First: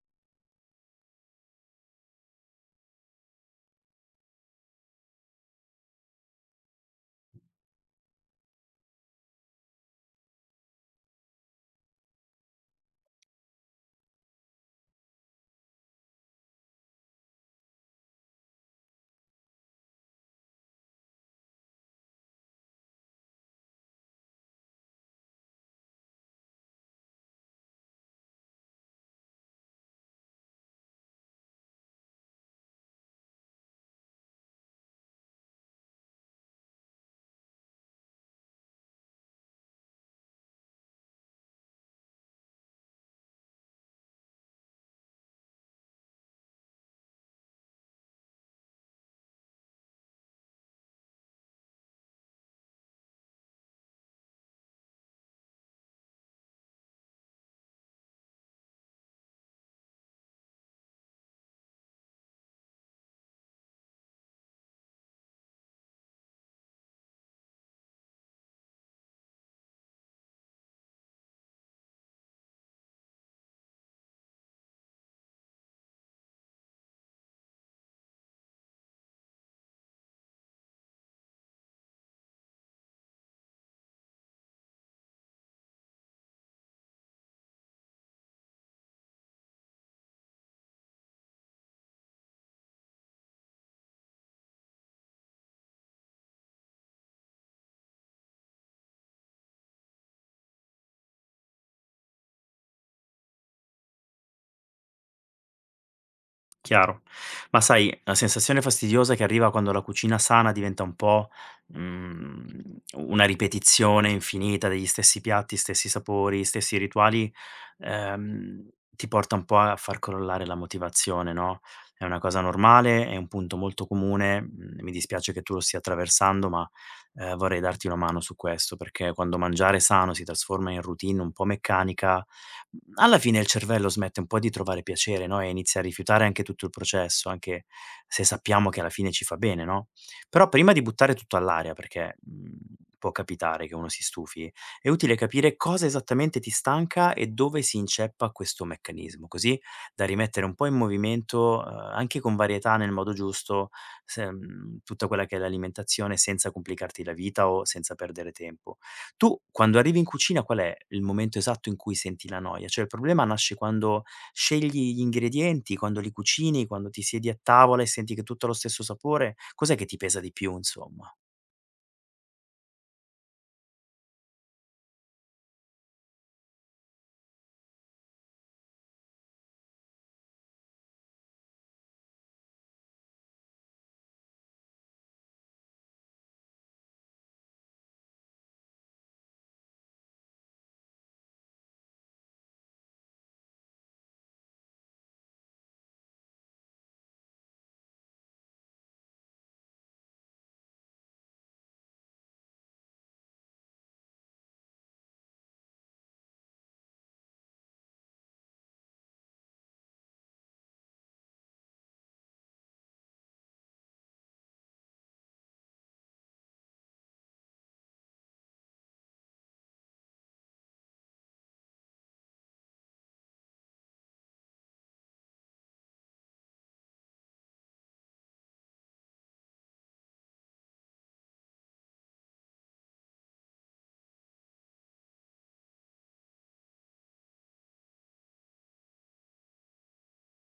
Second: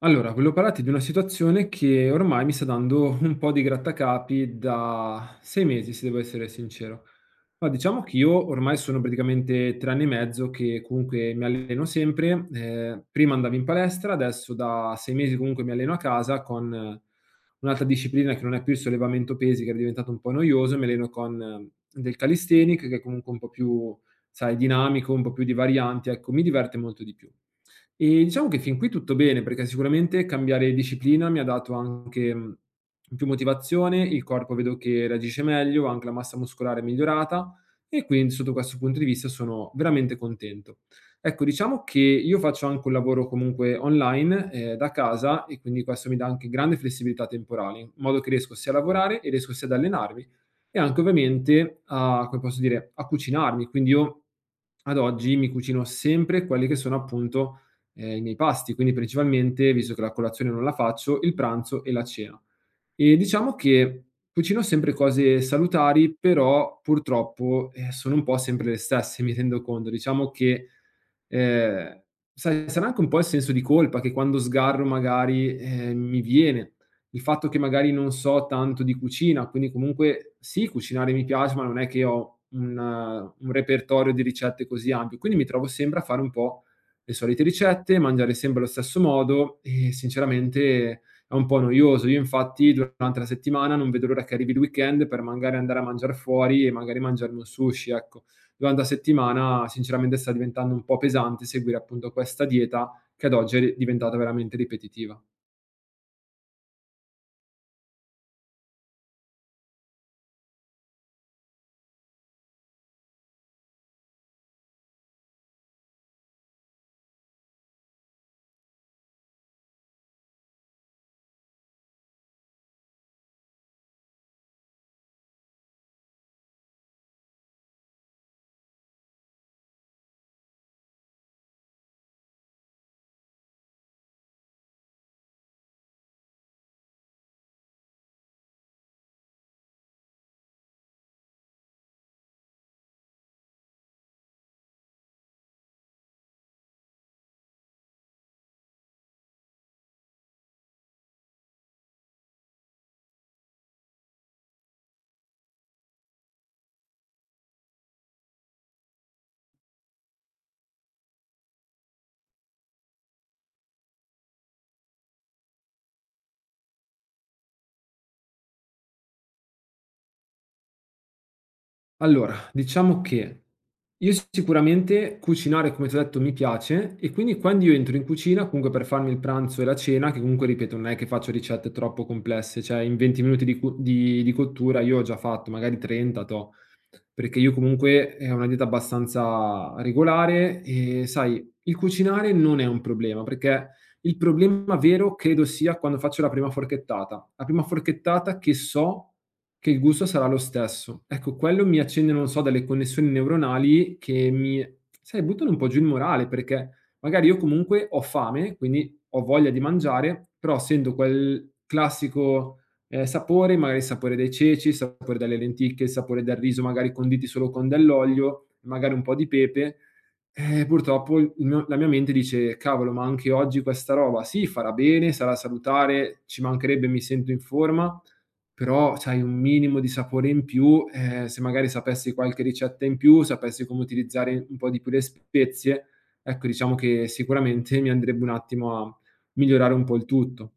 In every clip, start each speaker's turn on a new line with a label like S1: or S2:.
S1: Allora, volevo parlarti di una situazione che ormai mi sta dando un po' di grattacapi da 6 mesi, se devo essere sincero. No, diciamo che io ormai sono praticamente 3 anni e mezzo che comunque mi alleno sempre. Prima andavo in palestra, adesso da 6 mesi comunque mi alleno a casa con un'altra disciplina che non è più il sollevamento pesi, che era diventato un po' noioso, mi alleno con del calisthenic che è comunque un po' più, sai, dinamico, un po' più di varianti, ecco, mi diverte molto di più. Diciamo che fin qui tutto bene, perché sicuramente cambiare disciplina mi ha dato anche, più motivazione, il corpo vedo che reagisce meglio, anche la massa muscolare è migliorata e quindi sotto questo punto di vista sono veramente contento. Ecco, diciamo che io faccio anche un lavoro comunque online, da casa e quindi questo mi dà anche grande flessibilità temporale, in modo che riesco sia a lavorare e riesco sia ad allenarmi e anche ovviamente a come posso dire, a cucinarmi. Quindi io ad oggi mi cucino sempre quelli che sono appunto, i miei pasti, quindi principalmente, visto che la colazione non la faccio, il pranzo e la cena. Diciamo che cucino sempre cose salutari, però purtroppo, sono un po' sempre le stesse, mi rendo conto. Diciamo che, ehm, sai, sarà anche un po' il senso di colpa che quando sgarro magari, mi viene. Il fatto che magari non so tanto di cucina, quindi comunque sì, cucinare mi piace, ma non è che ho un repertorio di ricette così ampio, quindi mi trovo sempre a fare un po' le solite ricette, mangiare sempre allo stesso modo e sinceramente è un po' noioso. Io infatti durante la settimana non vedo l'ora che arrivi il weekend per magari andare a mangiare fuori e magari mangiarmi un sushi, ecco. Durante la settimana sinceramente sta diventando un po' pesante seguire appunto questa dieta che ad oggi è ri diventata veramente ripetitiva.
S2: Chiaro. Ma sai, la sensazione fastidiosa che arriva quando la cucina sana diventa un po', mhmm, una ripetizione infinita degli stessi piatti, stessi sapori, stessi rituali, ehm, ti porta un po' a far crollare la motivazione, no? È una cosa normale, è un punto molto comune, mhmm. Mi dispiace che tu lo stia attraversando, ma, vorrei darti una mano su questo, perché quando mangiare sano si trasforma in routine un po' meccanica, mhmm, alla fine il cervello smette un po' di trovare piacere, no, e inizia a rifiutare anche tutto il processo, anche se sappiamo che alla fine ci fa bene, no? Però prima di buttare tutto all'aria, perché può capitare che uno si stufi, è utile capire cosa esattamente ti stanca e dove si inceppa questo meccanismo, così da rimettere un po' in movimento, anche con varietà nel modo giusto, tutta quella che è l'alimentazione senza complicarti la vita o senza perdere tempo. Tu quando arrivi in cucina qual è il momento esatto in cui senti la noia? Cioè il problema nasce quando scegli gli ingredienti, quando li cucini, quando ti siedi a tavola e senti che tutto ha lo stesso sapore? Cos'è che ti pesa di più insomma?
S1: Allora, diciamo che io sicuramente cucinare, come ti ho detto, mi piace e quindi quando io entro in cucina, comunque per farmi il pranzo e la cena, che comunque ripeto non è che faccio ricette troppo complesse, cioè in 20 minuti di cu di cottura io ho già fatto magari 30 toh. Perché io comunque è una dieta abbastanza regolare e sai, il cucinare non è un problema, perché il problema vero credo sia quando faccio la prima forchettata. La prima forchettata che so che il gusto sarà lo stesso. Ecco, quello mi accende, non so, delle connessioni neuronali che mi, sai, buttano un po' giù il morale, perché magari io comunque ho fame, quindi ho voglia di mangiare, però sento quel classico sapore, magari il sapore dei ceci, il sapore delle lenticchie, il sapore del riso magari conditi solo con dell'olio, magari un po' di pepe. Purtroppo il mio la mia mente dice: "Cavolo, ma anche oggi questa roba sì, farà bene, sarà salutare, ci mancherebbe, mi sento in forma", però sai un minimo di sapore in più, se magari sapessi qualche ricetta in più, sapessi come utilizzare un po' di più le spezie, ecco diciamo che sicuramente mi andrebbe un attimo a migliorare un po' il tutto.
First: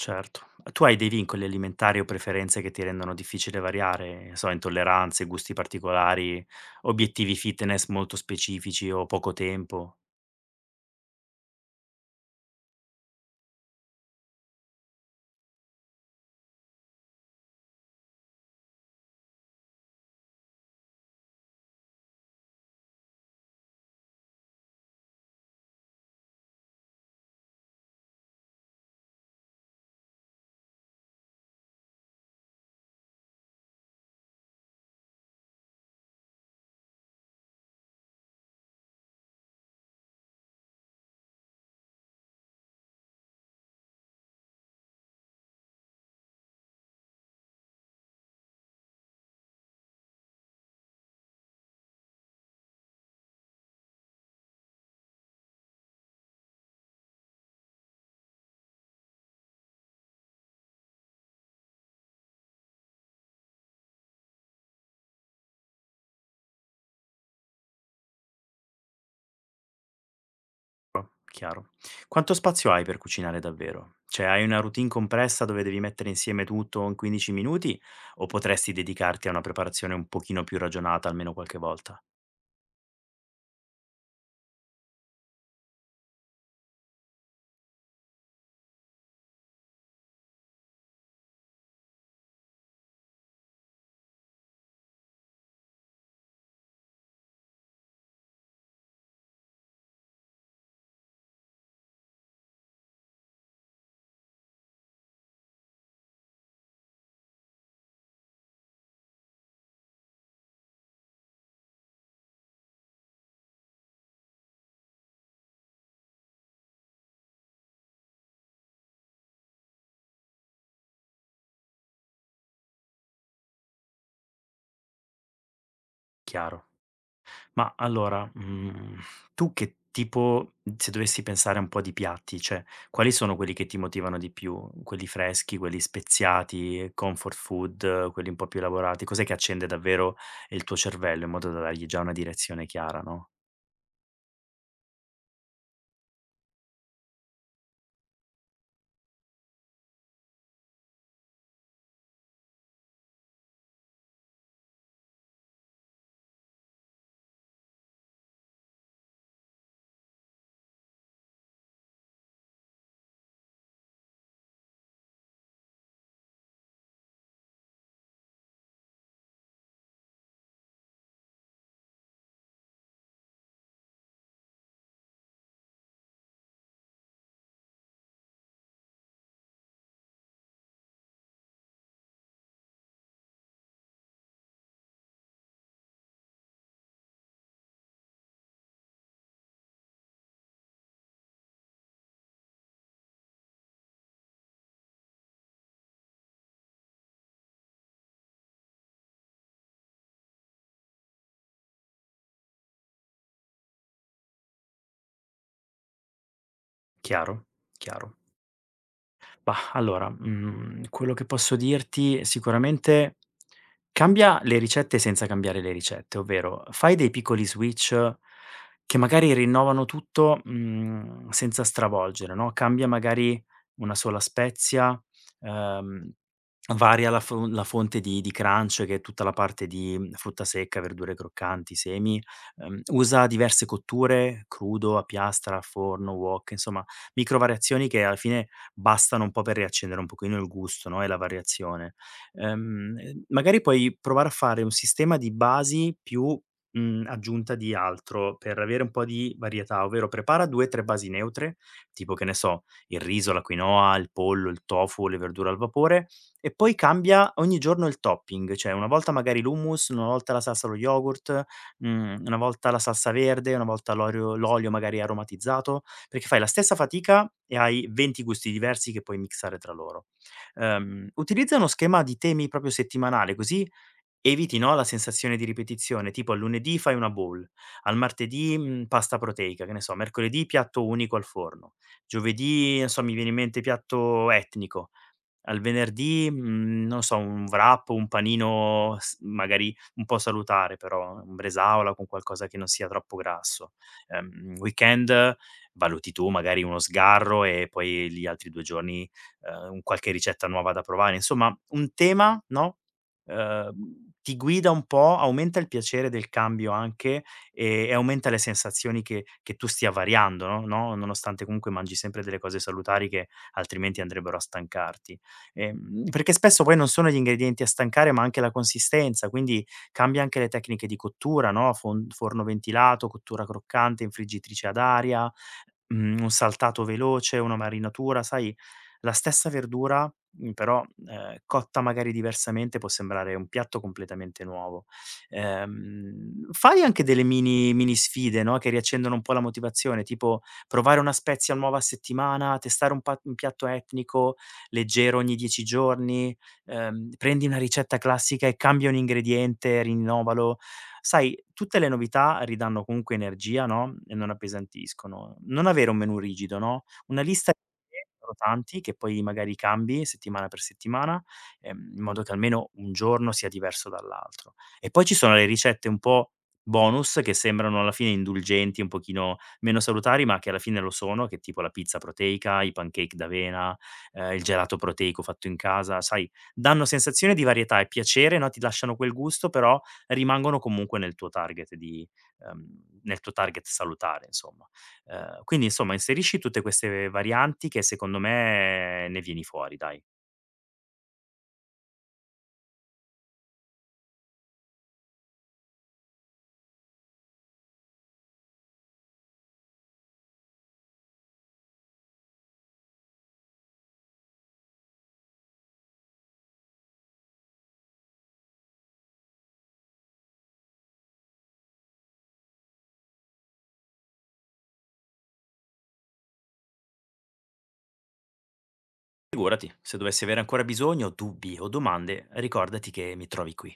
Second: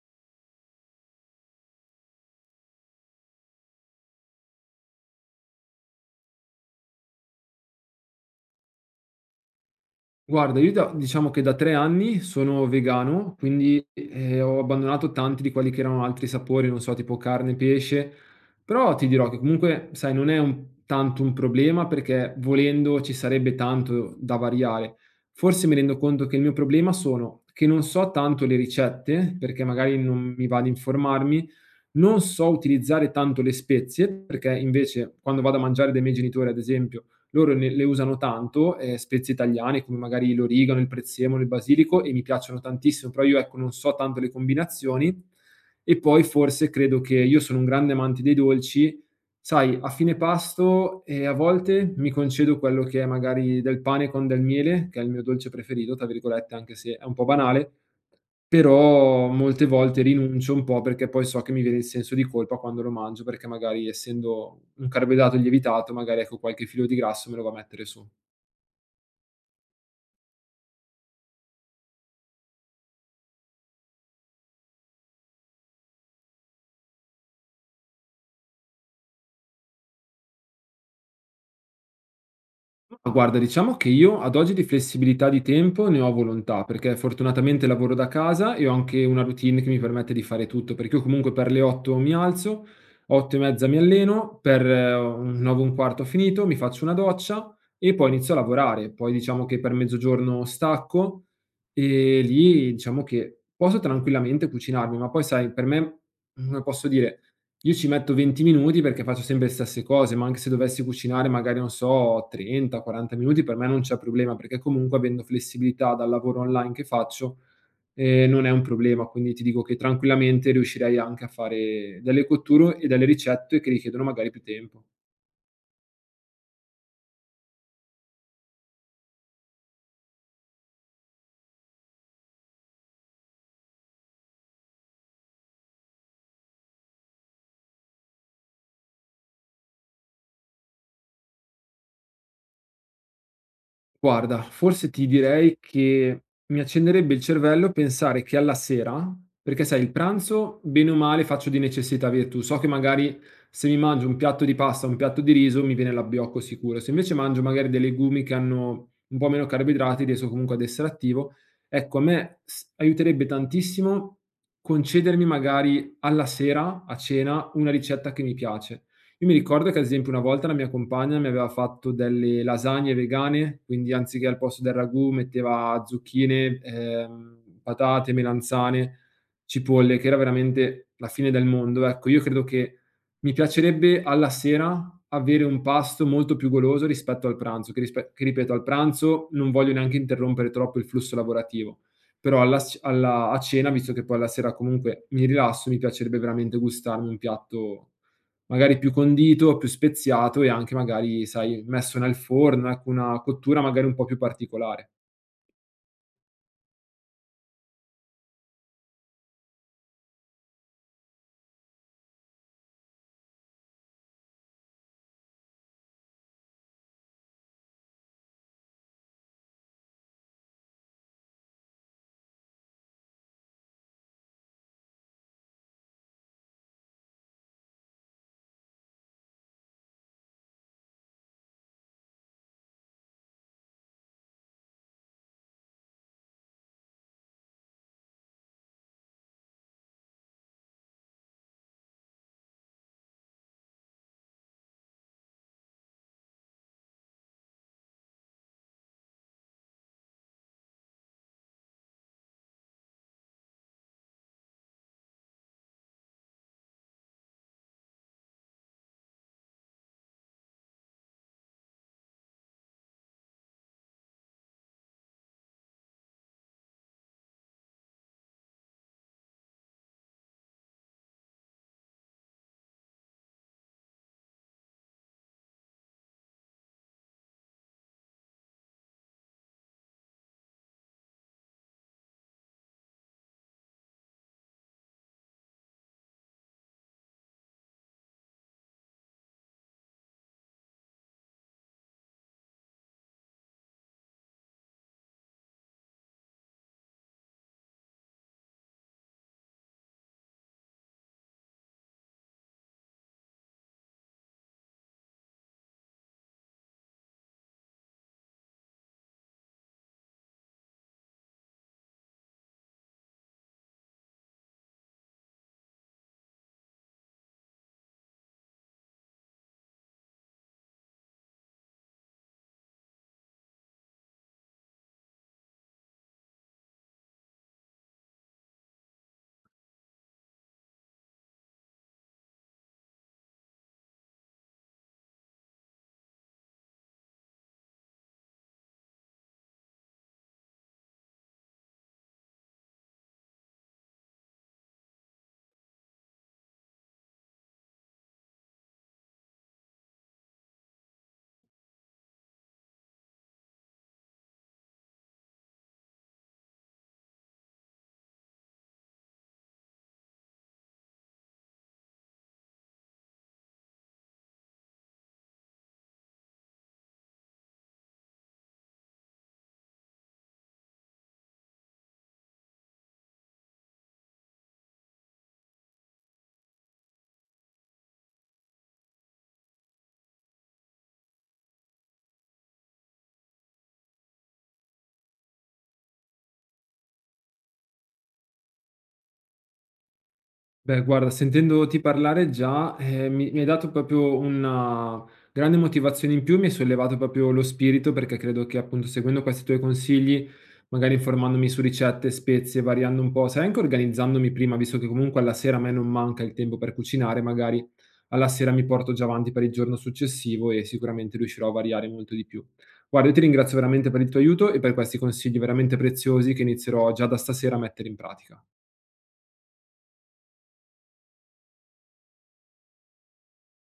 S2: Certo. Tu hai dei vincoli alimentari o preferenze che ti rendono difficile variare? Non so, intolleranze, gusti particolari, obiettivi fitness molto specifici o poco tempo?
S1: Guarda, io da diciamo che da 3 anni sono vegano, quindi, ho abbandonato tanti di quelli che erano altri sapori, non so, tipo carne, pesce, però ti dirò che comunque, sai, non è un tanto un problema perché volendo ci sarebbe tanto da variare. Forse mi rendo conto che il mio problema sono che non so tanto le ricette, perché magari non mi va ad informarmi, non so utilizzare tanto le spezie, perché invece quando vado a mangiare dai miei genitori, ad esempio, loro ne le usano tanto, spezie italiane come magari l'origano, il prezzemolo, il basilico e mi piacciono tantissimo, però io ecco non so tanto le combinazioni. E poi forse credo che io sono un grande amante dei dolci, sai a fine pasto, a volte mi concedo quello che è magari del pane con del miele, che è il mio dolce preferito, tra virgolette, anche se è un po' banale, però molte volte rinuncio un po' perché poi so che mi viene il senso di colpa quando lo mangio, perché magari essendo un carboidrato lievitato, magari, ecco, qualche filo di grasso me lo va a mettere su.
S2: Chiaro. Quanto spazio hai per cucinare davvero? Cioè, hai una routine compressa dove devi mettere insieme tutto in 15 minuti o potresti dedicarti a una preparazione un pochino più ragionata almeno qualche volta?
S1: Ma guarda, diciamo che io ad oggi di flessibilità di tempo ne ho a volontà, perché fortunatamente lavoro da casa e ho anche una routine che mi permette di fare tutto, perché io comunque per le 8 mi alzo, 8 e mezza mi alleno, per un 9 e un quarto ho finito, mi faccio una doccia e poi inizio a lavorare. Poi diciamo che per mezzogiorno stacco e lì diciamo che posso tranquillamente cucinarmi, ma poi sai, per me, come posso dire, io ci metto 20 minuti perché faccio sempre le stesse cose, ma anche se dovessi cucinare magari, non so, 30, 40 minuti per me non c'è problema, perché comunque avendo flessibilità dal lavoro online che faccio, non è un problema. Quindi ti dico che tranquillamente riuscirei anche a fare delle cotture e delle ricette che richiedono magari più tempo.
S2: Chiaro. Ma allora, mhmm, tu che tipo, se dovessi pensare un po' di piatti, cioè, quali sono quelli che ti motivano di più? Quelli freschi, quelli speziati, comfort food, quelli un po' più elaborati? Cos'è che accende davvero il tuo cervello in modo da dargli già una direzione chiara, no?
S1: Guarda, forse ti direi che mi accenderebbe il cervello pensare che alla sera perché sai il pranzo bene o male faccio di necessità virtù. So che magari se mi mangio un piatto di pasta, un piatto di riso mi viene l'abbiocco sicuro. Se invece mangio magari dei legumi che hanno un po' meno carboidrati, riesco comunque ad essere attivo. Ecco, a me s aiuterebbe tantissimo concedermi magari alla sera, a cena, una ricetta che mi piace. Io mi ricordo che ad esempio una volta la mia compagna mi aveva fatto delle lasagne vegane, quindi anziché al posto del ragù metteva zucchine, patate, melanzane, cipolle, che era veramente la fine del mondo. Ecco, io credo che mi piacerebbe alla sera avere un pasto molto più goloso rispetto al pranzo, che ripeto, al pranzo non voglio neanche interrompere troppo il flusso lavorativo, però alla sc alla a cena, visto che poi alla sera comunque mi rilasso, mi piacerebbe veramente gustarmi un piatto magari più condito, più speziato e anche magari, sai, messo nel forno, ecco, una cottura magari un po' più particolare.
S2: Chiaro? Chiaro. Mah, allora, mhmm, quello che posso dirti sicuramente: cambia le ricette senza cambiare le ricette, ovvero fai dei piccoli switch che magari rinnovano tutto, mhmm, senza stravolgere, no? Cambia magari una sola spezia, ehm, varia la fo la fonte di crunch, che è tutta la parte di, mhmm, frutta secca, verdure croccanti, semi, usa diverse cotture, crudo, a piastra, a forno, wok, insomma micro variazioni che alla fine bastano un po' per riaccendere un pochino il gusto, no, e la variazione. Magari puoi provare a fare un sistema di basi più, mhmm, aggiunta di altro per avere un po' di varietà, ovvero prepara 2, 3 basi neutre, tipo che ne so, il riso, la quinoa, il pollo, il tofu, le verdure al vapore, e poi cambia ogni giorno il topping, cioè una volta magari l'hummus, una volta la salsa allo yogurt, mhmm, una volta la salsa verde, una volta l'olio magari aromatizzato. Perché fai la stessa fatica e hai 20 gusti diversi che puoi mixare tra loro. Utilizza uno schema di temi proprio settimanale, così eviti, no, la sensazione di ripetizione, tipo al lunedì fai una bowl, al martedì, mhmm, pasta proteica, che ne so, mercoledì piatto unico al forno, giovedì, non so, mi viene in mente piatto etnico, al venerdì, mhmm, non so, un wrap, un panino s magari un po' salutare però, un bresaola con qualcosa che non sia troppo grasso. Weekend valuti tu magari uno sgarro e poi gli altri 2 giorni, un qualche ricetta nuova da provare. Insomma, un tema, no, ti guida un po', aumenta il piacere del cambio anche e aumenta le sensazioni che tu stia variando, no, nonostante comunque mangi sempre delle cose salutari che altrimenti andrebbero a stancarti. Perché spesso poi non sono gli ingredienti a stancare, ma anche la consistenza, quindi cambia anche le tecniche di cottura, no, fon forno ventilato, cottura croccante, infriggitrice ad aria, mhmm, un saltato veloce, una marinatura, sai, la stessa verdura, mhmm, però, cotta magari diversamente può sembrare un piatto completamente nuovo. Fai anche delle mini sfide, no, che riaccendono un po' la motivazione, tipo provare una spezia nuova a settimana, testare un piatto etnico, leggero ogni 10 giorni, prendi una ricetta classica e cambia un ingrediente, rinnovalo. Sai, tutte le novità ridanno comunque energia, no, e non appesantiscono. Non avere un menù rigido, no, una lista di idee, sono tanti che poi magari cambi settimana per settimana, in modo che almeno un giorno sia diverso dall'altro. E poi ci sono le ricette un po' bonus che sembrano alla fine indulgenti, un pochino meno salutari, ma che alla fine lo sono, che tipo la pizza proteica, i pancake d'avena, il gelato proteico fatto in casa, sai, danno sensazione di varietà e piacere, no, ti lasciano quel gusto, però rimangono comunque nel tuo target di nel tuo target salutare insomma. Quindi insomma inserisci tutte queste varianti che secondo me ne vieni fuori dai.
S1: Beh, guarda, sentendoti parlare già, mi hai dato proprio una grande motivazione in più, mi hai sollevato proprio lo spirito, perché credo che appunto seguendo questi tuoi consigli, magari informandomi su ricette, spezie, variando un po', sai, anche organizzandomi prima, visto che comunque alla sera a me non manca il tempo per cucinare, magari alla sera mi porto già avanti per il giorno successivo e sicuramente riuscirò a variare molto di più. Guarda, io ti ringrazio veramente per il tuo aiuto e per questi consigli veramente preziosi che inizierò già da stasera a mettere in pratica.
S2: Figurati, se dovessi avere ancora bisogno, dubbi o domande, ricordati che mi trovi qui.